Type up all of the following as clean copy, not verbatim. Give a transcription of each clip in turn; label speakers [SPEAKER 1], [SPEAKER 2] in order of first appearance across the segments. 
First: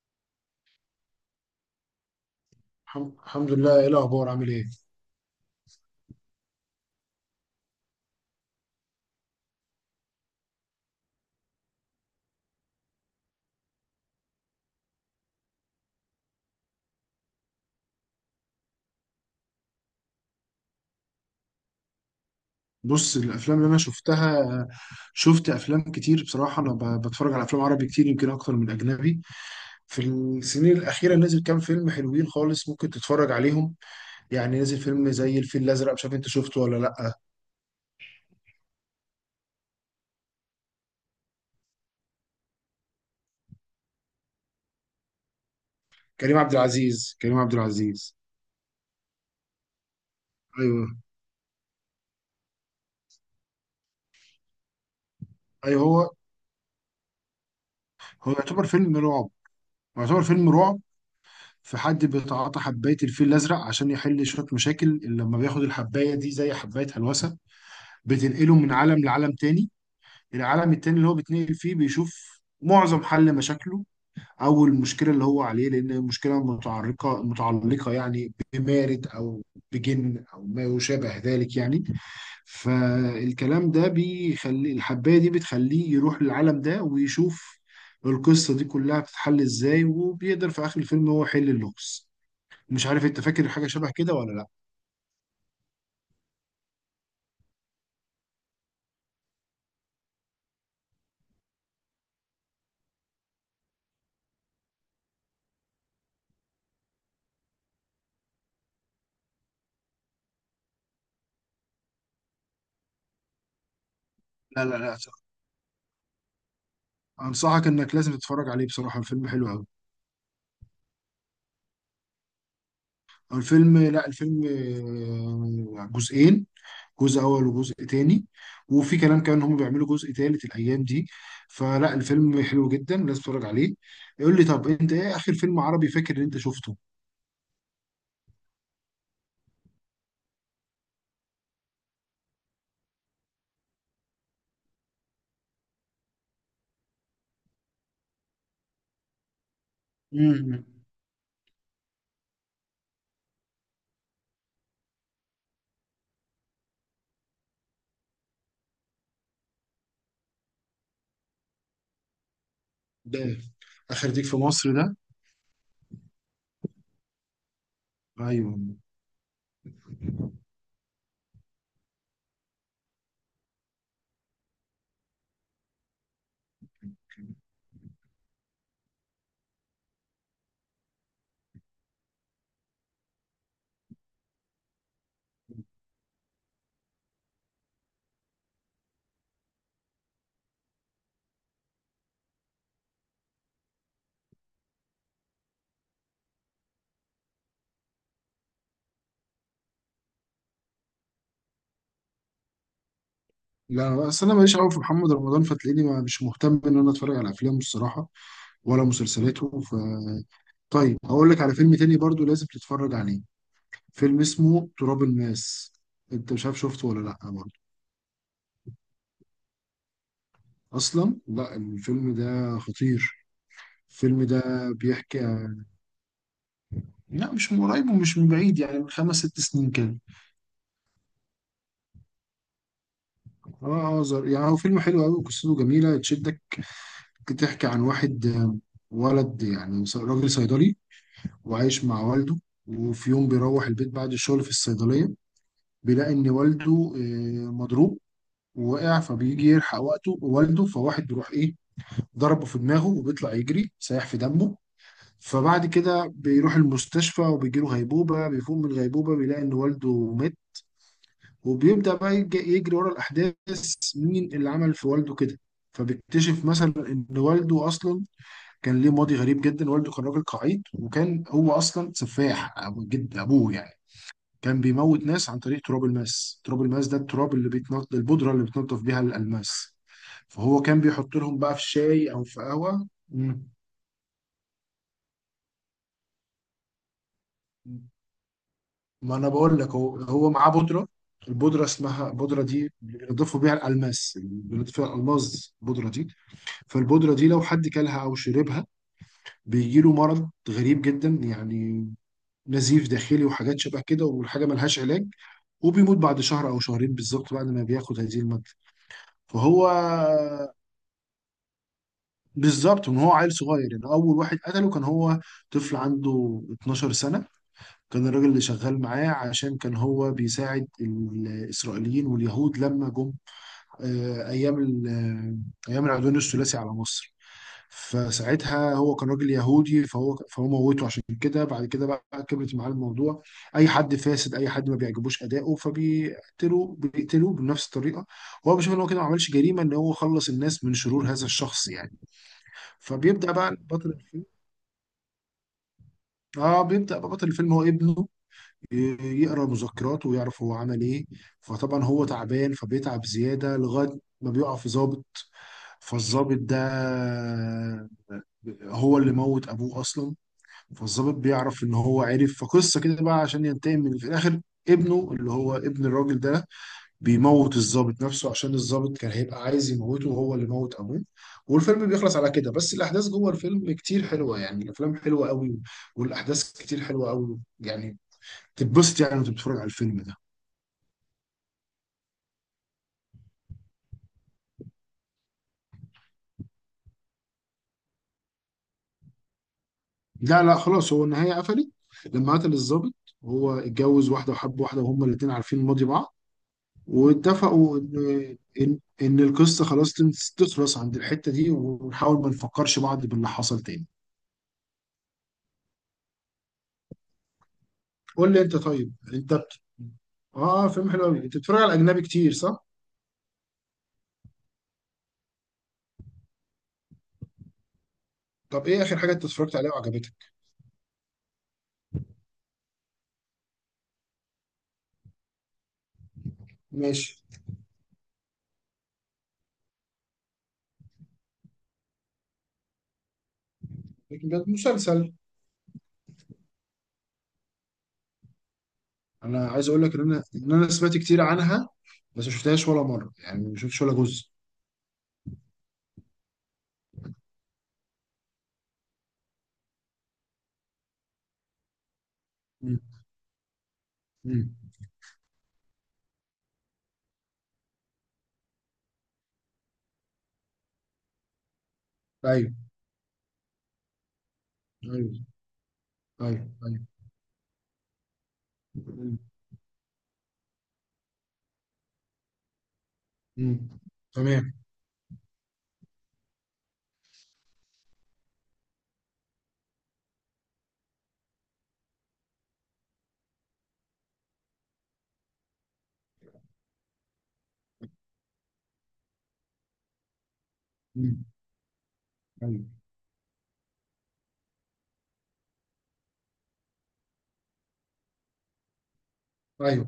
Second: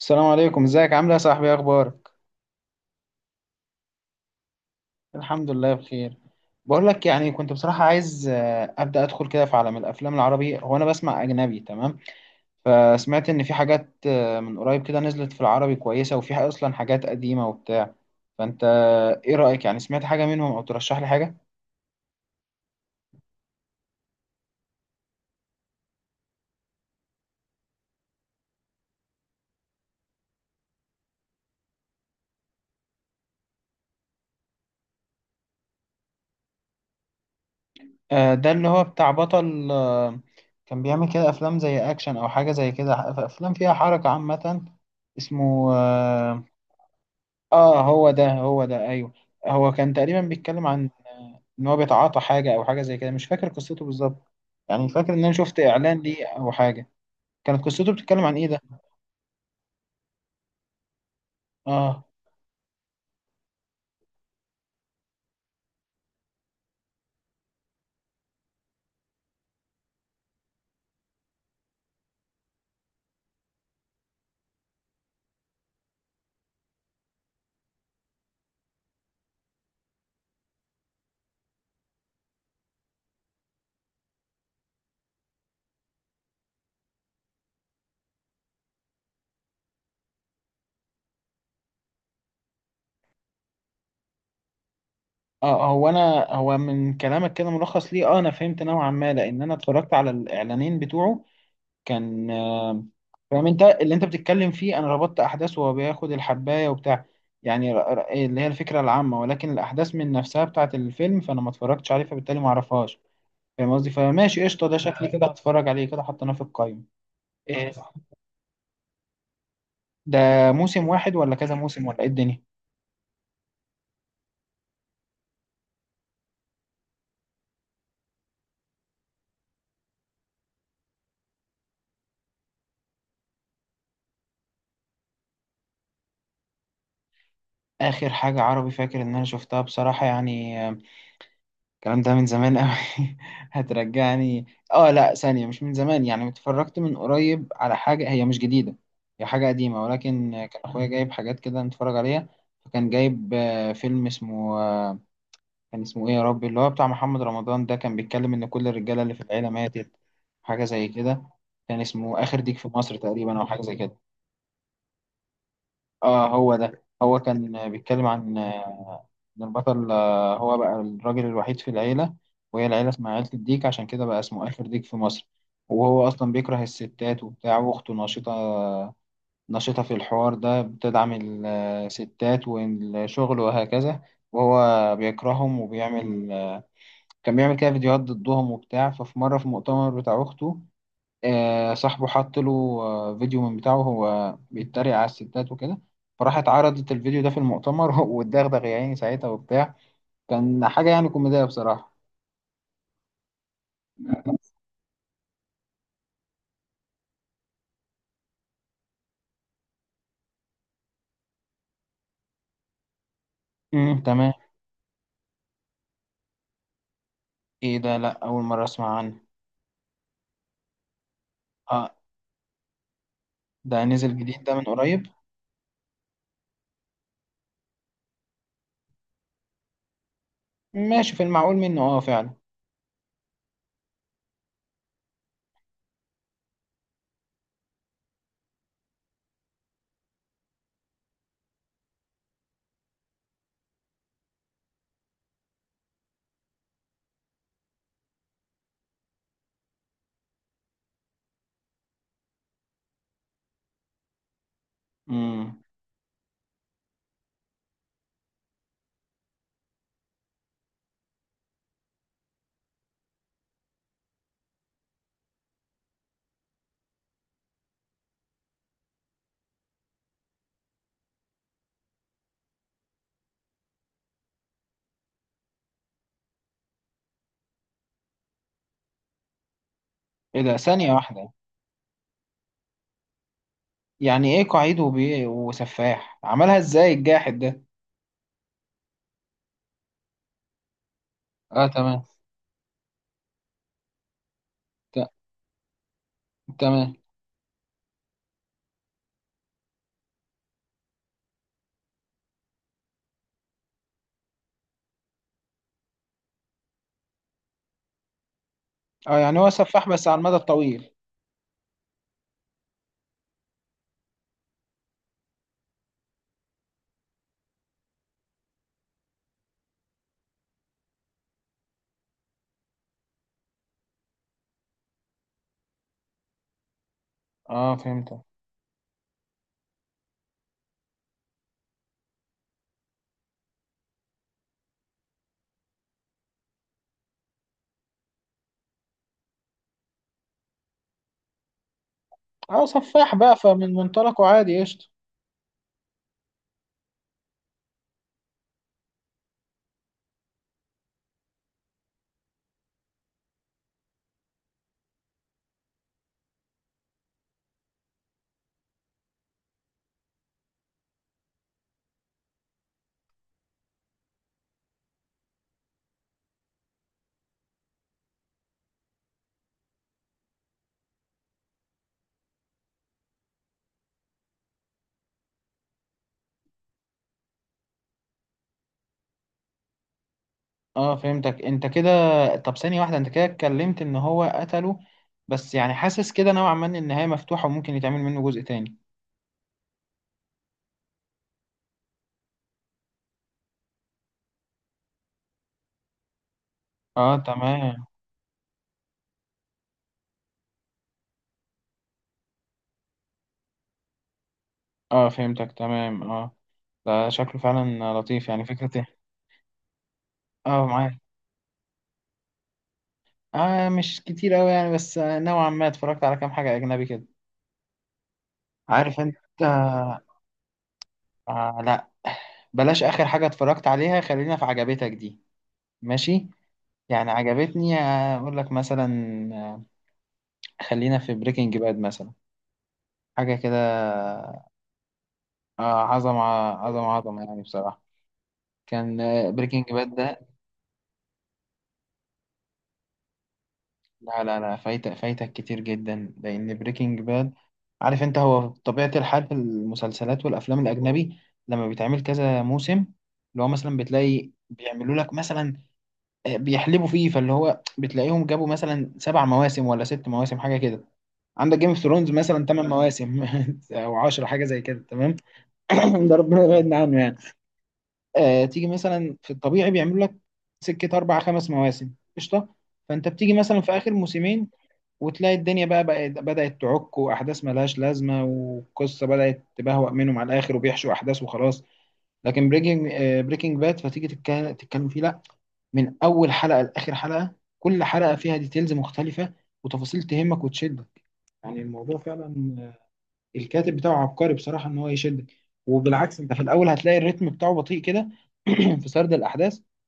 [SPEAKER 1] السلام عليكم، ازيك، عامل ايه يا صاحبي؟ ايه اخبارك؟
[SPEAKER 2] الحمد لله، ايه الاخبار؟ عامل ايه؟
[SPEAKER 1] الحمد لله بخير. بقول لك، يعني كنت بصراحة عايز ابدا ادخل كده في عالم الافلام العربي. هو انا بسمع اجنبي، تمام؟ فسمعت ان في حاجات من قريب كده نزلت في العربي كويسة، وفي اصلا حاجات قديمة وبتاع. فانت ايه رأيك؟ يعني سمعت حاجة منهم او ترشح لي حاجة؟
[SPEAKER 2] بص، الافلام اللي انا شفتها، شفت افلام كتير بصراحه. انا بتفرج على افلام عربي كتير، يمكن اكتر من اجنبي. في السنين الاخيره نزل كام فيلم حلوين خالص، ممكن تتفرج عليهم. يعني نزل فيلم زي الفيل الازرق، مش عارف انت شفته ولا لا.
[SPEAKER 1] ده اللي هو بتاع بطل. كان بيعمل كده افلام زي اكشن او حاجة زي كده، افلام فيها حركة عامة. اسمه
[SPEAKER 2] كريم
[SPEAKER 1] آه،
[SPEAKER 2] عبد العزيز كريم عبد
[SPEAKER 1] اه، هو
[SPEAKER 2] العزيز
[SPEAKER 1] ده هو ده، ايوه. هو كان تقريبا بيتكلم
[SPEAKER 2] ايوه،
[SPEAKER 1] عن ان هو بيتعاطى حاجه او حاجه زي كده، مش فاكر قصته بالظبط. يعني فاكر ان انا شفت
[SPEAKER 2] ايوه،
[SPEAKER 1] اعلان
[SPEAKER 2] هو
[SPEAKER 1] ليه او حاجه. كانت قصته بتتكلم
[SPEAKER 2] هو
[SPEAKER 1] عن ايه ده؟
[SPEAKER 2] يعتبر فيلم رعب. في
[SPEAKER 1] اه.
[SPEAKER 2] حد بيتعاطى حباية الفيل الأزرق عشان يحل شوية مشاكل. لما بياخد الحباية دي، زي حباية هلوسة، بتنقله من عالم لعالم تاني. العالم التاني اللي هو بيتنقل فيه بيشوف معظم حل مشاكله، او المشكله اللي هو عليه، لان المشكله متعلقه يعني بمارد او بجن او ما يشابه ذلك يعني. فالكلام ده بيخلي الحبايه دي بتخليه يروح للعالم ده ويشوف القصه دي كلها بتتحل ازاي، وبيقدر في اخر الفيلم هو يحل اللغز. مش عارف انت فاكر حاجه شبه كده ولا لا.
[SPEAKER 1] اه، هو انا هو من كلامك كده ملخص ليه، اه انا فهمت نوعا ما، لان انا اتفرجت على الاعلانين بتوعه. كان فاهم انت اللي انت بتتكلم فيه. انا ربطت احداث، وهو بياخد الحبايه وبتاع، يعني إيه اللي هي الفكره العامه. ولكن الاحداث من نفسها بتاعت الفيلم فانا ما اتفرجتش عليه، فبالتالي ما اعرفهاش. فاهم قصدي؟ فماشي،
[SPEAKER 2] لا،
[SPEAKER 1] قشطة،
[SPEAKER 2] لا،
[SPEAKER 1] ده
[SPEAKER 2] لا،
[SPEAKER 1] شكلي كده هتفرج عليه، كده حطيناه في القايمة.
[SPEAKER 2] انصحك
[SPEAKER 1] إيه
[SPEAKER 2] انك لازم تتفرج عليه، بصراحه الفيلم حلو قوي.
[SPEAKER 1] ده، موسم واحد ولا كذا موسم ولا إيه الدنيا؟
[SPEAKER 2] الفيلم، لا، الفيلم، جزئين. جزء اول وجزء تاني. وفي كلام كمان ان هم بيعملوا جزء تالت الايام دي. فلا، الفيلم حلو جدا، لازم تتفرج عليه. يقول لي طب انت ايه اخر فيلم عربي فاكر ان انت شفته؟
[SPEAKER 1] آخر حاجة عربي فاكر إن أنا شفتها بصراحة يعني… الكلام ده من زمان أوي. هترجعني. آه لأ، ثانية، مش من زمان. يعني اتفرجت من قريب على حاجة هي مش جديدة، هي حاجة قديمة، ولكن كان
[SPEAKER 2] امم،
[SPEAKER 1] أخويا جايب حاجات كده نتفرج عليها. فكان جايب فيلم اسمه… كان اسمه ايه يا ربي؟ اللي هو بتاع محمد رمضان ده، كان بيتكلم ان كل الرجاله اللي في العيله ماتت، حاجه زي كده. كان اسمه اخر ديك في مصر
[SPEAKER 2] ده
[SPEAKER 1] تقريبا، او حاجه زي كده.
[SPEAKER 2] اخر ديك في مصر ده؟
[SPEAKER 1] اه، هو ده. هو كان بيتكلم عن
[SPEAKER 2] ايوه.
[SPEAKER 1] ان البطل هو بقى الراجل الوحيد في العيله، وهي العيله اسمها عيله الديك، عشان كده بقى اسمه اخر ديك في مصر. وهو اصلا بيكره الستات وبتاع، واخته نشيطه، نشيطه في الحوار ده، بتدعم الستات والشغل وهكذا. وهو بيكرههم وبيعمل، كان بيعمل كده فيديوهات ضدهم وبتاع. ففي مرة في مؤتمر بتاع أخته، صاحبه حط له فيديو من بتاعه، وهو بيتريق على الستات وكده. فراح اتعرضت الفيديو ده في المؤتمر، واتدغدغ يا عيني ساعتها وبتاع. كان حاجة يعني كوميدية بصراحة.
[SPEAKER 2] لا، اصل انا ماليش قوي في محمد رمضان، فتلاقيني مش مهتم ان انا اتفرج على افلامه الصراحه، ولا مسلسلاته. ف طيب هقول لك على فيلم تاني برضو لازم تتفرج عليه.
[SPEAKER 1] امم،
[SPEAKER 2] فيلم
[SPEAKER 1] تمام.
[SPEAKER 2] اسمه تراب الماس، انت مش عارف، شفته ولا لا برضه؟
[SPEAKER 1] ايه ده، لا أول مرة أسمع عنه.
[SPEAKER 2] اصلا لا،
[SPEAKER 1] اه،
[SPEAKER 2] الفيلم ده خطير.
[SPEAKER 1] ده نزل
[SPEAKER 2] الفيلم ده
[SPEAKER 1] جديد، ده من قريب؟
[SPEAKER 2] بيحكي، لا مش من قريب ومش من بعيد، يعني من خمس ست سنين كده.
[SPEAKER 1] ماشي، في المعقول منه، اه فعلا.
[SPEAKER 2] اه، اه، يعني هو فيلم حلو قوي، قصته جميله تشدك. بتحكي عن واحد، ولد، يعني راجل صيدلي، وعايش مع والده. وفي يوم بيروح البيت بعد الشغل في الصيدليه، بيلاقي ان والده مضروب ووقع. فبيجي يلحق وقته والده، فواحد بيروح ايه، ضربه في دماغه وبيطلع يجري سايح في دمه.
[SPEAKER 1] امم.
[SPEAKER 2] فبعد كده بيروح المستشفى وبيجيله غيبوبة. بيفوق من الغيبوبة بيلاقي إن والده مات. وبيبدأ بقى يجري ورا الأحداث، مين اللي عمل في والده كده. فبيكتشف مثلا إن والده أصلا كان ليه ماضي غريب جدا، والده كان راجل قعيد وكان هو أصلا سفاح. أبو جد أبوه يعني كان بيموت ناس عن طريق تراب الماس. تراب الماس ده التراب اللي بيتنض، البودرة اللي بتنضف بيها الألماس.
[SPEAKER 1] ايه ده،
[SPEAKER 2] فهو كان
[SPEAKER 1] ثانية
[SPEAKER 2] بيحط
[SPEAKER 1] واحدة،
[SPEAKER 2] لهم بقى في شاي أو في قهوة.
[SPEAKER 1] يعني ايه قعيد وسفاح؟ عملها ازاي الجاحد ده؟
[SPEAKER 2] ما انا بقول لك، هو معاه بودره. البودره
[SPEAKER 1] اه، تمام.
[SPEAKER 2] اسمها، البودره دي بينضفوا بيها الالماس، بينضيف فيها
[SPEAKER 1] ت...
[SPEAKER 2] الالماس البودره دي.
[SPEAKER 1] تمام.
[SPEAKER 2] فالبودره دي لو حد كلها او شربها، بيجي له مرض غريب جدا يعني، نزيف داخلي وحاجات شبه كده، والحاجه ملهاش علاج. وبيموت بعد شهر او شهرين بالظبط بعد ما بياخد هذه الماده.
[SPEAKER 1] اه، يعني هو
[SPEAKER 2] فهو
[SPEAKER 1] سفاح بس على المدى الطويل.
[SPEAKER 2] بالظبط من هو عيل صغير، يعني اول واحد قتله كان هو طفل عنده 12 سنه. كان الراجل اللي شغال معاه، عشان كان هو بيساعد الإسرائيليين واليهود لما جم أيام أيام العدوان الثلاثي على مصر.
[SPEAKER 1] اه، فهمتك.
[SPEAKER 2] فساعتها هو كان راجل يهودي، فهو موته. عشان كده بعد كده بقى كبرت معاه الموضوع، أي حد فاسد، أي حد ما بيعجبوش أداؤه فبيقتلوه، بيقتلوه بنفس الطريقة. هو بيشوف إن هو كده ما عملش جريمة، إن هو خلص الناس من شرور هذا الشخص يعني.
[SPEAKER 1] اه، سفاح
[SPEAKER 2] فبيبدأ
[SPEAKER 1] بقى،
[SPEAKER 2] بقى
[SPEAKER 1] فمن
[SPEAKER 2] بطل الفيلم،
[SPEAKER 1] منطلقه عادي، قشطة.
[SPEAKER 2] اه بيبدأ بقى بطل الفيلم هو ابنه، يقرا مذكراته ويعرف هو عمل ايه. فطبعا هو تعبان، فبيتعب زياده لغايه ما بيقع في ضابط. فالضابط ده هو اللي موت ابوه اصلا. فالضابط بيعرف ان هو عرف فقصه كده بقى، عشان ينتقم من في الاخر ابنه اللي هو ابن الراجل ده، بيموت الضابط نفسه، عشان الضابط كان هيبقى عايز يموته وهو اللي موت ابوه. والفيلم بيخلص على كده. بس الاحداث جوه الفيلم كتير حلوه يعني، الافلام حلوه قوي، والاحداث كتير حلوه قوي يعني، تتبسط يعني وانت بتتفرج على الفيلم ده.
[SPEAKER 1] اه، فهمتك انت كده. طب ثانية واحدة، انت كده اتكلمت ان هو قتله، بس يعني حاسس كده نوعا ما ان النهاية مفتوحة وممكن يتعمل منه جزء تاني.
[SPEAKER 2] لا، لا، خلاص، هو النهاية قفلت. لما قتل الضابط، هو اتجوز واحدة وحب واحدة، وهما الاتنين عارفين ماضي بعض.
[SPEAKER 1] اه،
[SPEAKER 2] واتفقوا
[SPEAKER 1] تمام.
[SPEAKER 2] إن القصة خلاص تخلص عند الحتة دي، ونحاول ما نفكرش بعض باللي حصل تاني.
[SPEAKER 1] اه فهمتك، تمام، اه. ده شكله فعلا لطيف،
[SPEAKER 2] قول لي
[SPEAKER 1] يعني
[SPEAKER 2] أنت.
[SPEAKER 1] فكرة
[SPEAKER 2] طيب
[SPEAKER 1] ايه.
[SPEAKER 2] أنت
[SPEAKER 1] اه،
[SPEAKER 2] فيلم
[SPEAKER 1] معاك.
[SPEAKER 2] حلو أوي. أنت بتتفرج على أجنبي كتير صح؟
[SPEAKER 1] اه مش كتير اوي يعني، بس نوعا ما اتفرجت على كام حاجة اجنبي كده.
[SPEAKER 2] طب إيه آخر
[SPEAKER 1] عارف
[SPEAKER 2] حاجة
[SPEAKER 1] انت،
[SPEAKER 2] أنت اتفرجت عليها
[SPEAKER 1] آه
[SPEAKER 2] وعجبتك؟
[SPEAKER 1] لا، بلاش اخر حاجة اتفرجت عليها، خلينا في عجبتك دي. ماشي. يعني
[SPEAKER 2] ماشي.
[SPEAKER 1] عجبتني اقول لك مثلا، آه، خلينا في بريكنج باد مثلا، حاجه كده.
[SPEAKER 2] لكن ده مسلسل.
[SPEAKER 1] عظمه، عظمه عظمه يعني بصراحه. كان
[SPEAKER 2] أنا
[SPEAKER 1] بريكنج
[SPEAKER 2] عايز أقول لك
[SPEAKER 1] باد
[SPEAKER 2] إن أنا
[SPEAKER 1] ده،
[SPEAKER 2] سمعت كتير عنها، بس ما شفتهاش ولا مرة، يعني ما شفتش ولا
[SPEAKER 1] لا
[SPEAKER 2] جزء.
[SPEAKER 1] لا لا، فايتك فايتك كتير جدا، لان بريكنج باد، عارف انت هو طبيعه الحال في المسلسلات والافلام الاجنبي، لما بيتعمل كذا موسم،
[SPEAKER 2] مم.
[SPEAKER 1] اللي هو مثلا بتلاقي
[SPEAKER 2] مم.
[SPEAKER 1] بيعملوا لك مثلا بيحلبوا فيه. فاللي هو بتلاقيهم جابوا مثلا سبع مواسم ولا ست مواسم حاجه كده. عندك جيم اوف ثرونز مثلا
[SPEAKER 2] أيوه.
[SPEAKER 1] 8 مواسم او 10، حاجه زي كده، تمام.
[SPEAKER 2] أيوه.
[SPEAKER 1] ده ربنا
[SPEAKER 2] أيوه.
[SPEAKER 1] يبعدنا عنه يعني. تيجي مثلا
[SPEAKER 2] مم.
[SPEAKER 1] في الطبيعي بيعملوا لك سكه اربع خمس مواسم، قشطه. فانت بتيجي مثلا في
[SPEAKER 2] مم.
[SPEAKER 1] اخر موسمين
[SPEAKER 2] تمام.
[SPEAKER 1] وتلاقي الدنيا بقى بدات تعك، واحداث ملهاش لازمه، والقصه بدات تبهوأ منهم على الاخر، وبيحشوا احداث وخلاص. لكن بريكنج باد، فتيجي تتكلم فيه، لا، من اول حلقه لاخر حلقه، كل حلقه فيها ديتيلز مختلفه، وتفاصيل تهمك وتشدك.
[SPEAKER 2] مم.
[SPEAKER 1] يعني الموضوع
[SPEAKER 2] ايوه.
[SPEAKER 1] فعلا، الكاتب بتاعه عبقري بصراحة، ان هو يشدك. وبالعكس انت في الاول هتلاقي الريتم بتاعه بطيء كده في سرد الاحداث.
[SPEAKER 2] ايوه.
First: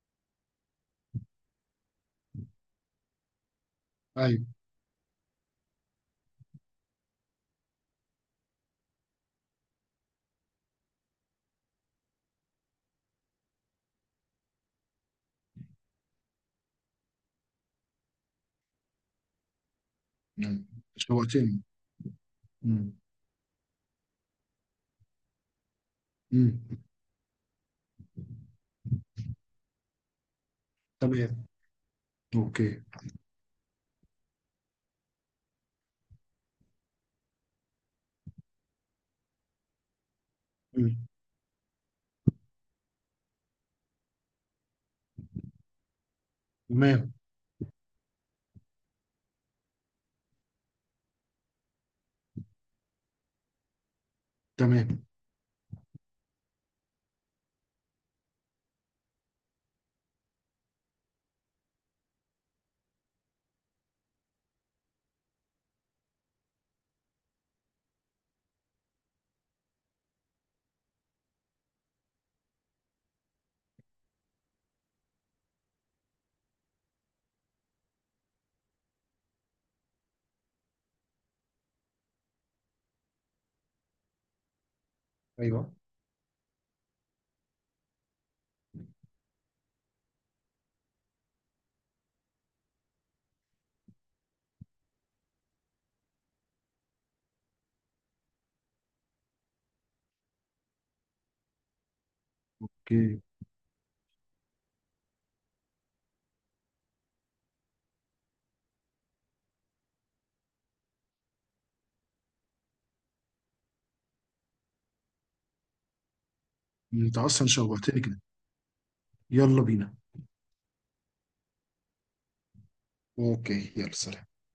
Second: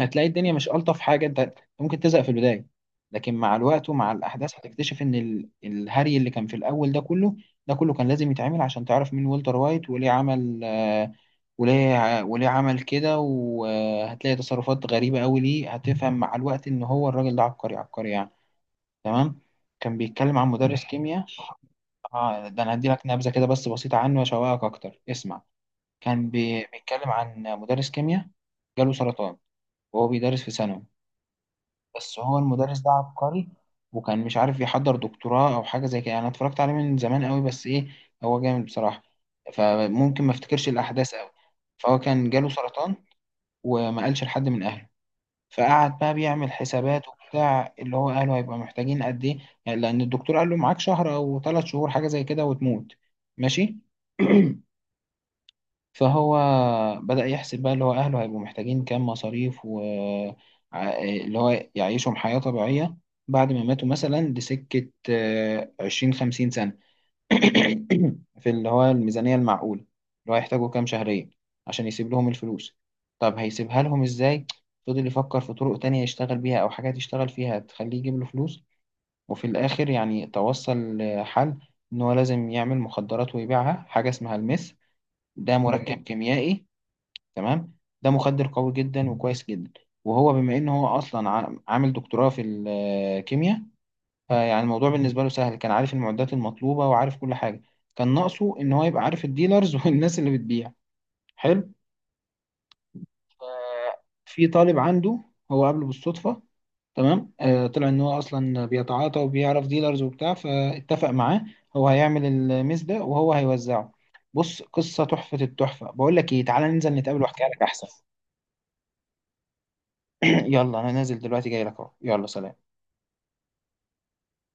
[SPEAKER 1] هتلاقي الدنيا مش الطف حاجة، انت ممكن تزهق في البداية. لكن مع الوقت ومع
[SPEAKER 2] ايوه.
[SPEAKER 1] الاحداث هتكتشف ان الهري اللي كان في الاول ده كله، ده كله كان لازم يتعمل عشان تعرف مين والتر وايت وليه عمل، وليه عمل كده. وهتلاقي تصرفات غريبة قوي، ليه هتفهم مع الوقت ان هو الراجل ده عبقري عبقري يعني. تمام. كان بيتكلم عن
[SPEAKER 2] مم.
[SPEAKER 1] مدرس كيمياء.
[SPEAKER 2] شوقتني.
[SPEAKER 1] اه، ده انا هدي
[SPEAKER 2] مم.
[SPEAKER 1] لك نبذه كده بس بسيطه عنه، واشوقك اكتر، اسمع. كان
[SPEAKER 2] مم.
[SPEAKER 1] بيتكلم عن مدرس كيمياء، جاله سرطان، وهو بيدرس في ثانوي.
[SPEAKER 2] تمام.
[SPEAKER 1] بس هو
[SPEAKER 2] اوكي.
[SPEAKER 1] المدرس ده عبقري، وكان مش عارف يحضر دكتوراه او حاجه زي كده، يعني انا اتفرجت عليه من زمان قوي، بس ايه، هو جامد بصراحه، فممكن ما افتكرش
[SPEAKER 2] مم.
[SPEAKER 1] الاحداث قوي. فهو كان جاله سرطان، وما قالش لحد من اهله. فقعد بقى بيعمل حسابات
[SPEAKER 2] تمام.
[SPEAKER 1] وبتاع، اللي هو قاله هيبقى محتاجين قد ايه، يعني لان الدكتور قال له معاك شهر او ثلاث شهور حاجه زي كده وتموت. ماشي.
[SPEAKER 2] تمام.
[SPEAKER 1] فهو بدأ يحسب بقى اللي هو اهله هيبقوا محتاجين كام مصاريف، و اللي هو يعيشهم حياه طبيعيه بعد ما ماتوا، مثلا لسكه 20 50 سنه، في اللي هو الميزانية المعقولة اللي هو هيحتاجوا كام شهريا، عشان يسيب لهم الفلوس. طب هيسيبها لهم ازاي؟ فضل يفكر في طرق تانية يشتغل بيها، أو حاجات يشتغل فيها تخليه يجيب له فلوس. وفي الآخر يعني توصل لحل إن هو لازم يعمل مخدرات ويبيعها، حاجة اسمها الميث، ده
[SPEAKER 2] ايوه.
[SPEAKER 1] مركب كيميائي، تمام؟ ده مخدر قوي جدا وكويس جدا. وهو بما إن هو أصلا عامل دكتوراه في الكيمياء، فيعني الموضوع بالنسبة له سهل، كان عارف المعدات المطلوبة وعارف كل حاجة. كان ناقصه إن هو يبقى عارف الديلرز والناس اللي بتبيع. حلو.
[SPEAKER 2] اوكي،
[SPEAKER 1] في طالب عنده هو قابله بالصدفة، تمام، آه طلع إن هو أصلا بيتعاطى وبيعرف ديلرز وبتاع، فاتفق معاه هو هيعمل الميز ده وهو هيوزعه. بص قصة تحفة، التحفة بقول لك إيه، تعالى ننزل
[SPEAKER 2] انت
[SPEAKER 1] نتقابل وأحكي
[SPEAKER 2] اصلا
[SPEAKER 1] لك أحسن.
[SPEAKER 2] شوقتني كده، يلا بينا.
[SPEAKER 1] يلا، أنا نازل دلوقتي جاي لك أهو، يلا سلام.
[SPEAKER 2] اوكي، يلا سلام.